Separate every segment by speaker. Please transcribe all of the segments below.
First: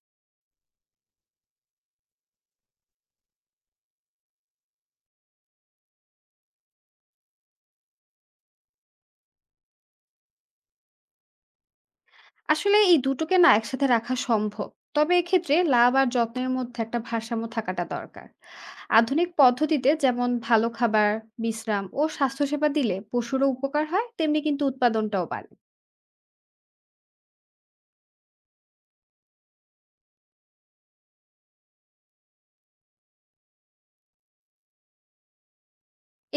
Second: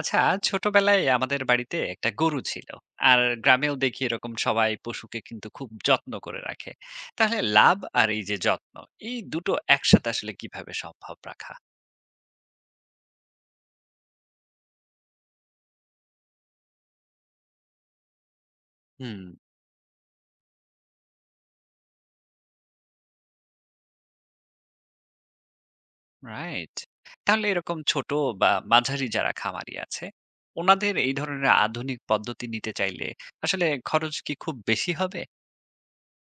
Speaker 1: আচ্ছা, ছোটবেলায় আমাদের বাড়িতে একটা গরু ছিল। আর গ্রামেও দেখি এরকম সবাই পশুকে কিন্তু খুব যত্ন করে রাখে। তাহলে লাভ আর এই যে যত্ন, এই দুটো একসাথে আসলে কিভাবে সম্ভব রাখা?
Speaker 2: আসলে এই দুটোকে না একসাথে রাখা সম্ভব। তবে এক্ষেত্রে লাভ আর যত্নের মধ্যে একটা ভারসাম্য থাকাটা দরকার।
Speaker 1: হুম।
Speaker 2: আধুনিক পদ্ধতিতে যেমন ভালো খাবার, বিশ্রাম ও স্বাস্থ্যসেবা দিলে পশুরও উপকার হয়, তেমনি কিন্তু উৎপাদনটাও বাড়ে।
Speaker 1: রাইট। তাহলে এরকম ছোট বা মাঝারি যারা খামারি আছে, ওনাদের এই ধরনের আধুনিক পদ্ধতি নিতে চাইলে আসলে খরচ কি খুব বেশি হবে?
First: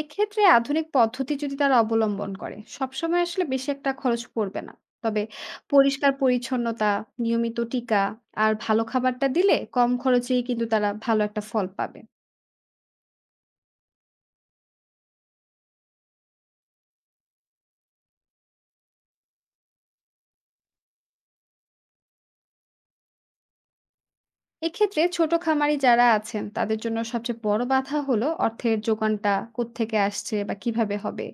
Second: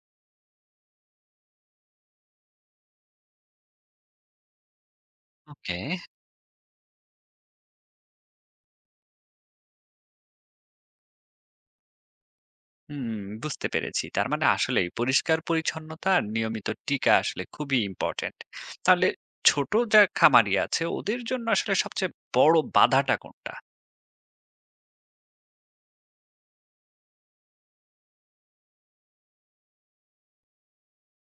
Speaker 2: এক্ষেত্রে আধুনিক পদ্ধতি যদি তারা অবলম্বন করে, সবসময় আসলে বেশি একটা খরচ পড়বে না। তবে
Speaker 1: ওকে।
Speaker 2: পরিষ্কার পরিচ্ছন্নতা, নিয়মিত টিকা আর ভালো খাবারটা দিলে কম খরচেই কিন্তু তারা ভালো একটা ফল পাবে।
Speaker 1: হুম, বুঝতে পেরেছি। তার মানে আসলেই পরিষ্কার পরিচ্ছন্নতা আর নিয়মিত টিকা আসলে খুবই ইম্পোর্টেন্ট। তাহলে ছোট যা খামারি আছে ওদের জন্য আসলে সবচেয়ে বড় বাধাটা কোনটা?
Speaker 2: এক্ষেত্রে ছোট খামারি যারা আছেন তাদের জন্য সবচেয়ে বড় বাধা হলো অর্থের যোগানটা কোত্থেকে আসছে বা কিভাবে হবে।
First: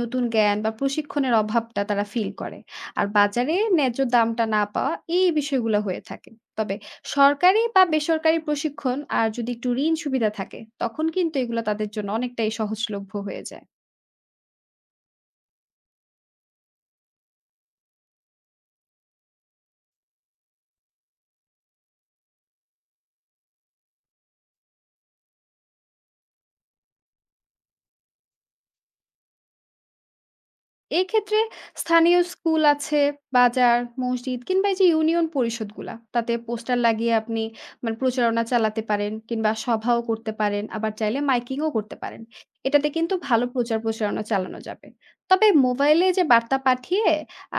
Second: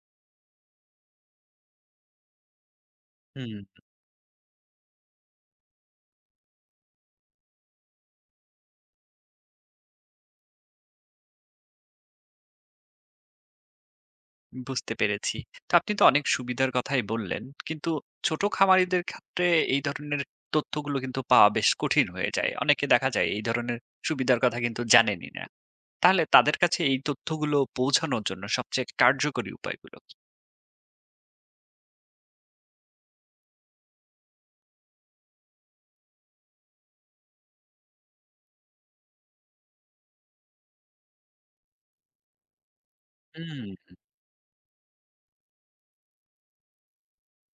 Speaker 2: নতুন জ্ঞান বা প্রশিক্ষণের অভাবটা তারা ফিল করে, আর বাজারে
Speaker 1: হুম,
Speaker 2: ন্যায্য দামটা না পাওয়া এই বিষয়গুলো হয়ে থাকে। তবে সরকারি বা বেসরকারি প্রশিক্ষণ আর যদি একটু ঋণ সুবিধা থাকে তখন কিন্তু এগুলো তাদের জন্য অনেকটাই সহজলভ্য হয়ে যায়।
Speaker 1: বুঝতে পেরেছি। তো আপনি তো অনেক সুবিধার কথাই বললেন। কিন্তু ছোট খামারিদের ক্ষেত্রে এই ধরনের তথ্যগুলো কিন্তু পাওয়া বেশ কঠিন হয়ে যায়। অনেকে দেখা যায় এই ধরনের সুবিধার কথা কিন্তু জানেনই না। তাহলে তাদের কাছে এই তথ্যগুলো পৌঁছানোর জন্য সবচেয়ে কার্যকরী উপায়গুলো কি?
Speaker 2: এক্ষেত্রে স্থানীয় স্কুল আছে, বাজার, মসজিদ কিংবা এই যে ইউনিয়ন পরিষদগুলা, তাতে পোস্টার লাগিয়ে আপনি মানে প্রচারণা চালাতে পারেন কিংবা সভাও করতে পারেন, আবার চাইলে মাইকিংও করতে পারেন। এটাতে কিন্তু ভালো প্রচার
Speaker 1: হুম।
Speaker 2: প্রচারণা চালানো যাবে। তবে মোবাইলে যে বার্তা পাঠিয়ে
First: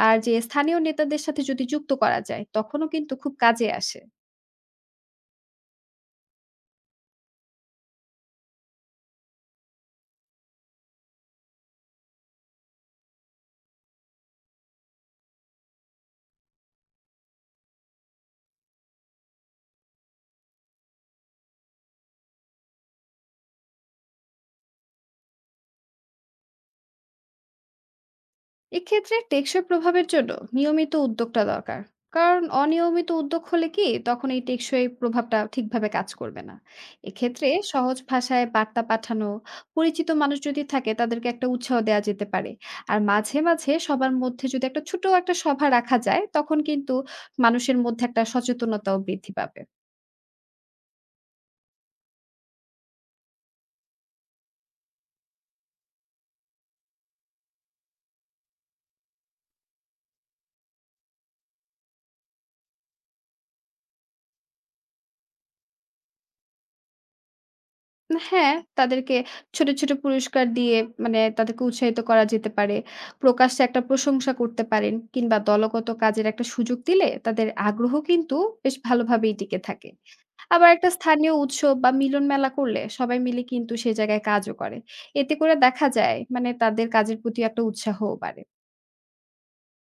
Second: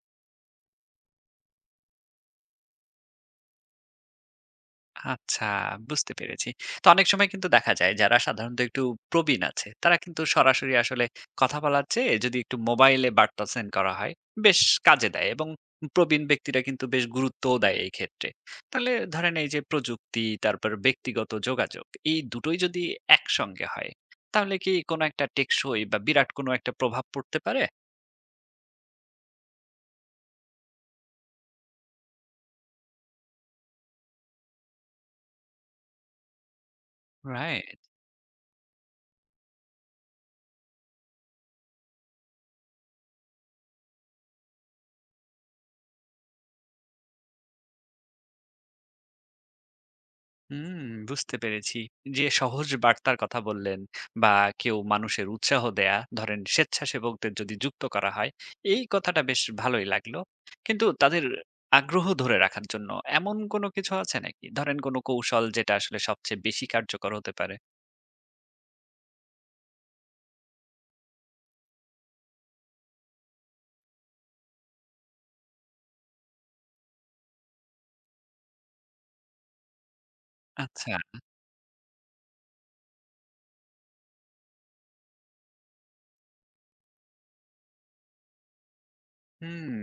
Speaker 2: আর যে স্থানীয় নেতাদের সাথে যদি যুক্ত করা যায়, তখনও কিন্তু খুব কাজে আসে।
Speaker 1: আচ্ছা, বুঝতে পেরেছি। তো অনেক সময় কিন্তু দেখা যায় যারা সাধারণত একটু প্রবীণ আছে, তারা কিন্তু সরাসরি আসলে কথা বলার চেয়ে যদি একটু মোবাইলে বার্তা সেন্ড করা হয়, বেশ কাজে দেয় এবং প্রবীণ ব্যক্তিরা কিন্তু বেশ গুরুত্বও দেয় এই ক্ষেত্রে। তাহলে ধরেন এই যে প্রযুক্তি, তারপর ব্যক্তিগত যোগাযোগ, এই দুটোই যদি একসঙ্গে হয়, তাহলে কি কোনো একটা টেকসই বা বিরাট কোনো একটা প্রভাব পড়তে পারে?
Speaker 2: এক্ষেত্রে টেকসই প্রভাবের জন্য নিয়মিত উদ্যোগটা দরকার, কারণ অনিয়মিত উদ্যোগ হলে কি তখন এই টেকসই প্রভাবটা ঠিকভাবে কাজ করবে না। এক্ষেত্রে
Speaker 1: রাইট।
Speaker 2: সহজ ভাষায় বার্তা পাঠানো, পরিচিত মানুষ যদি থাকে তাদেরকে একটা উৎসাহ দেওয়া যেতে পারে। আর মাঝে মাঝে সবার মধ্যে যদি একটা ছোট একটা সভা রাখা যায় তখন কিন্তু মানুষের মধ্যে একটা সচেতনতাও বৃদ্ধি পাবে।
Speaker 1: হুম, বুঝতে পেরেছি। যে সহজ বার্তার কথা বললেন বা কেউ মানুষের উৎসাহ দেয়া, ধরেন স্বেচ্ছাসেবকদের যদি যুক্ত করা হয়, এই কথাটা বেশ ভালোই লাগলো। কিন্তু তাদের আগ্রহ ধরে রাখার জন্য এমন কোনো কিছু আছে নাকি? ধরেন কোনো কৌশল যেটা আসলে সবচেয়ে বেশি কার্যকর হতে পারে?
Speaker 2: হ্যাঁ, তাদেরকে ছোট, ছোট পুরস্কার দিয়ে মানে তাদেরকে উৎসাহিত করা যেতে পারে। প্রকাশ্যে একটা প্রশংসা করতে পারেন কিংবা দলগত কাজের একটা সুযোগ দিলে তাদের আগ্রহ কিন্তু বেশ ভালোভাবেই টিকে থাকে। আবার
Speaker 1: আচ্ছা।
Speaker 2: একটা স্থানীয় উৎসব বা মিলন মেলা করলে সবাই মিলে কিন্তু সে জায়গায় কাজও করে। এতে করে দেখা যায় মানে তাদের কাজের প্রতি একটা উৎসাহও বাড়ে।
Speaker 1: হুম।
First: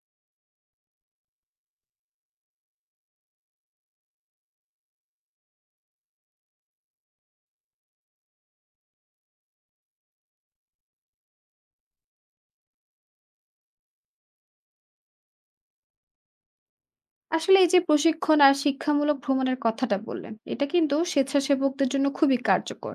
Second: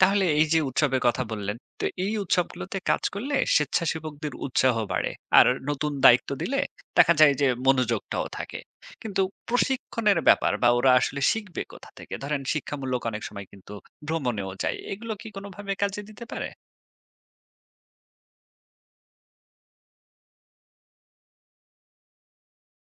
Speaker 1: তাহলে এই যে উৎসবের কথা বললেন, তো এই উৎসবগুলোতে কাজ করলে স্বেচ্ছাসেবকদের উৎসাহ বাড়ে। আর নতুন দায়িত্ব দিলে দেখা যায় যে মনোযোগটাও থাকে। কিন্তু প্রশিক্ষণের ব্যাপার বা ওরা আসলে শিখবে কোথা থেকে? ধরেন শিক্ষামূলক অনেক সময় কিন্তু ভ্রমণেও যায়। এগুলো কি কোনোভাবে কাজে দিতে পারে?
Speaker 2: আসলে এই যে প্রশিক্ষণ আর শিক্ষামূলক ভ্রমণের কথাটা বললেন, এটা কিন্তু স্বেচ্ছাসেবকদের জন্য খুবই কার্যকর।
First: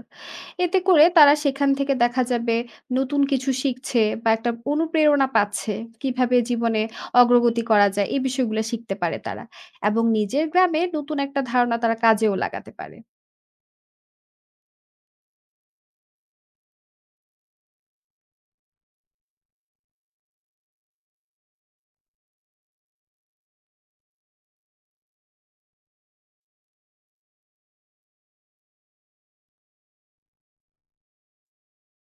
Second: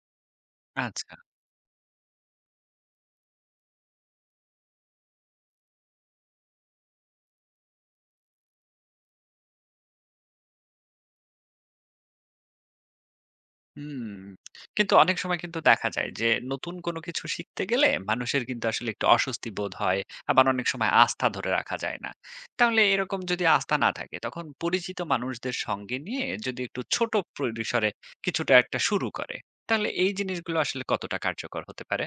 Speaker 2: এতে করে
Speaker 1: আচ্ছা।
Speaker 2: তারা সেখান থেকে দেখা যাবে নতুন কিছু শিখছে বা একটা অনুপ্রেরণা পাচ্ছে। কিভাবে জীবনে অগ্রগতি করা যায় এই বিষয়গুলো শিখতে পারে তারা। এবং নিজের গ্রামে নতুন একটা ধারণা তারা কাজেও লাগাতে পারে।
Speaker 1: হুম, কিন্তু অনেক সময় কিন্তু দেখা যায় যে নতুন কোনো কিছু শিখতে গেলে মানুষের কিন্তু আসলে একটু অস্বস্তি বোধ হয়। আবার অনেক সময় আস্থা ধরে রাখা যায় না। তাহলে এরকম যদি আস্থা না থাকে তখন পরিচিত মানুষদের সঙ্গে নিয়ে যদি একটু ছোট পরিসরে কিছুটা একটা শুরু করে, তাহলে এই জিনিসগুলো আসলে কতটা কার্যকর হতে পারে?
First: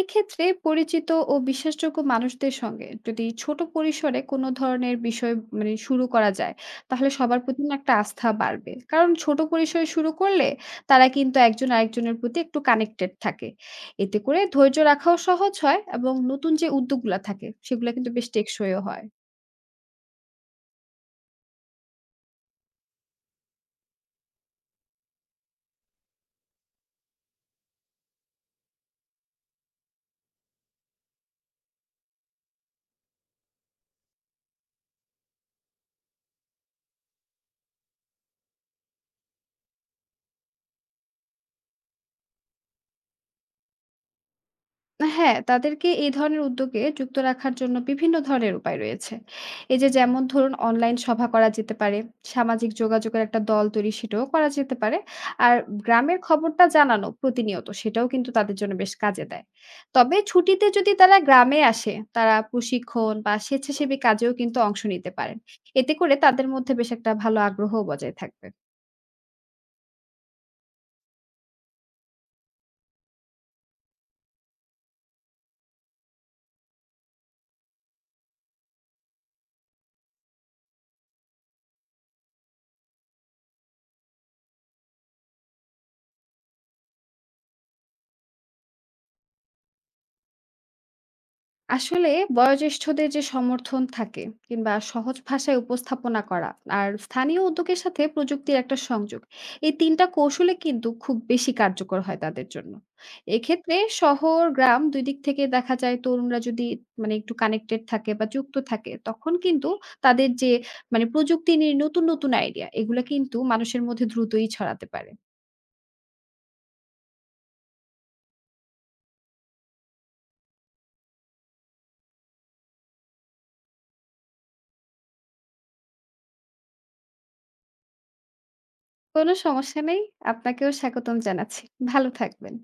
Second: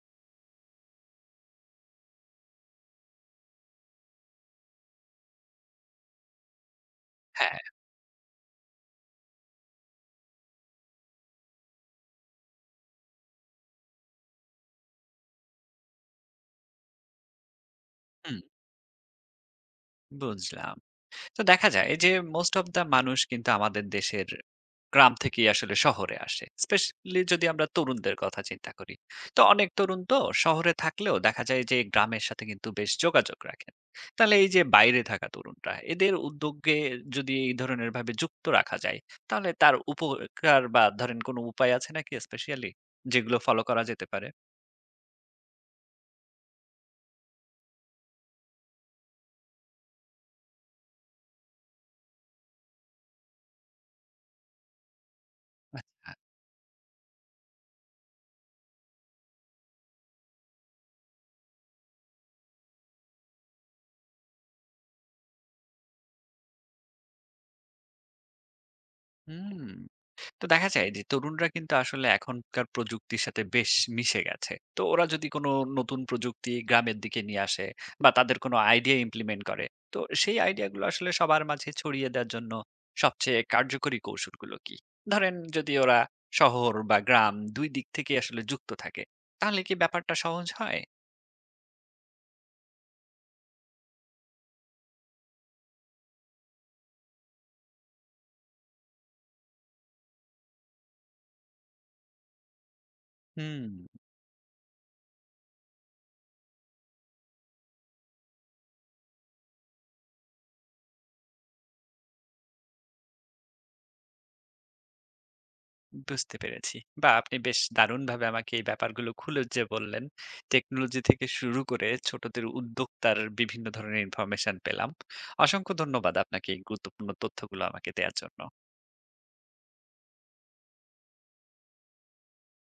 Speaker 2: এক্ষেত্রে পরিচিত ও বিশ্বাসযোগ্য মানুষদের সঙ্গে যদি ছোট পরিসরে কোনো ধরনের বিষয় মানে শুরু করা যায়, তাহলে সবার
Speaker 1: হ্যাঁ।
Speaker 2: প্রতি না একটা আস্থা বাড়বে, কারণ ছোট পরিসরে শুরু করলে তারা কিন্তু একজন আরেকজনের প্রতি একটু কানেক্টেড থাকে। এতে করে ধৈর্য রাখাও সহজ হয়, এবং নতুন যে উদ্যোগগুলা থাকে সেগুলো কিন্তু বেশ
Speaker 1: হুম,
Speaker 2: টেকসইও হয়।
Speaker 1: বুঝলাম। তো দেখা যায় যে মোস্ট অফ দা মানুষ কিন্তু আমাদের দেশের গ্রাম থেকেই আসলে শহরে আসে, স্পেশালি যদি আমরা তরুণদের কথা চিন্তা করি। তো অনেক তরুণ তো শহরে থাকলেও দেখা যায় যে গ্রামের সাথে কিন্তু বেশ যোগাযোগ রাখেন। তাহলে এই যে বাইরে থাকা তরুণরা এদের উদ্যোগে যদি এই ধরনের ভাবে যুক্ত রাখা যায়, তাহলে তার উপকার বা ধরেন কোনো উপায় আছে নাকি, স্পেশালি যেগুলো ফলো করা যেতে পারে?
Speaker 2: হ্যাঁ, তাদেরকে এই ধরনের উদ্যোগে যুক্ত রাখার জন্য বিভিন্ন ধরনের উপায় রয়েছে। এই যে যেমন ধরুন অনলাইন সভা করা যেতে পারে, সামাজিক যোগাযোগের একটা দল তৈরি সেটাও করা যেতে পারে। আর
Speaker 1: আচ্ছা।
Speaker 2: গ্রামের খবরটা জানানো প্রতিনিয়ত সেটাও কিন্তু তাদের জন্য বেশ কাজে দেয়। তবে ছুটিতে যদি তারা গ্রামে আসে, তারা প্রশিক্ষণ বা স্বেচ্ছাসেবী কাজেও কিন্তু অংশ নিতে পারেন। এতে করে তাদের মধ্যে বেশ একটা ভালো আগ্রহ বজায় থাকবে।
Speaker 1: হুম। তো দেখা যায় যে তরুণরা কিন্তু আসলে এখনকার প্রযুক্তির সাথে বেশ মিশে গেছে। তো ওরা যদি কোনো নতুন প্রযুক্তি গ্রামের দিকে নিয়ে আসে বা তাদের কোনো আইডিয়া ইমপ্লিমেন্ট করে, তো সেই আইডিয়াগুলো আসলে সবার মাঝে ছড়িয়ে দেওয়ার জন্য সবচেয়ে কার্যকরী কৌশলগুলো কি? ধরেন যদি ওরা শহর বা গ্রাম দুই দিক থেকে আসলে যুক্ত থাকে, তাহলে কি ব্যাপারটা সহজ হয়?
Speaker 2: আসলে বয়োজ্যেষ্ঠদের যে সমর্থন থাকে, কিংবা সহজ ভাষায় উপস্থাপনা করা, আর স্থানীয় উদ্যোগের সাথে প্রযুক্তির একটা সংযোগ, এই 3টা কৌশলে কিন্তু খুব বেশি কার্যকর হয় তাদের জন্য।
Speaker 1: হুম,
Speaker 2: এক্ষেত্রে শহর গ্রাম দুই দিক থেকে দেখা যায় তরুণরা যদি মানে একটু কানেক্টেড থাকে বা যুক্ত থাকে তখন কিন্তু তাদের যে মানে প্রযুক্তি নিয়ে নতুন নতুন আইডিয়া এগুলো কিন্তু মানুষের মধ্যে দ্রুতই ছড়াতে পারে।
Speaker 1: বুঝতে পেরেছি। বাহ! আপনি বেশ দারুণভাবে আমাকে এই ব্যাপারগুলো খুলে যে বললেন, টেকনোলজি থেকে শুরু করে ছোটদের উদ্যোক্তার বিভিন্ন ধরনের ইনফরমেশন পেলাম। অসংখ্য ধন্যবাদ আপনাকে এই গুরুত্বপূর্ণ তথ্যগুলো আমাকে দেয়ার জন্য।
Speaker 2: কোনো সমস্যা নেই। আপনাকেও স্বাগতম জানাচ্ছি। ভালো থাকবেন।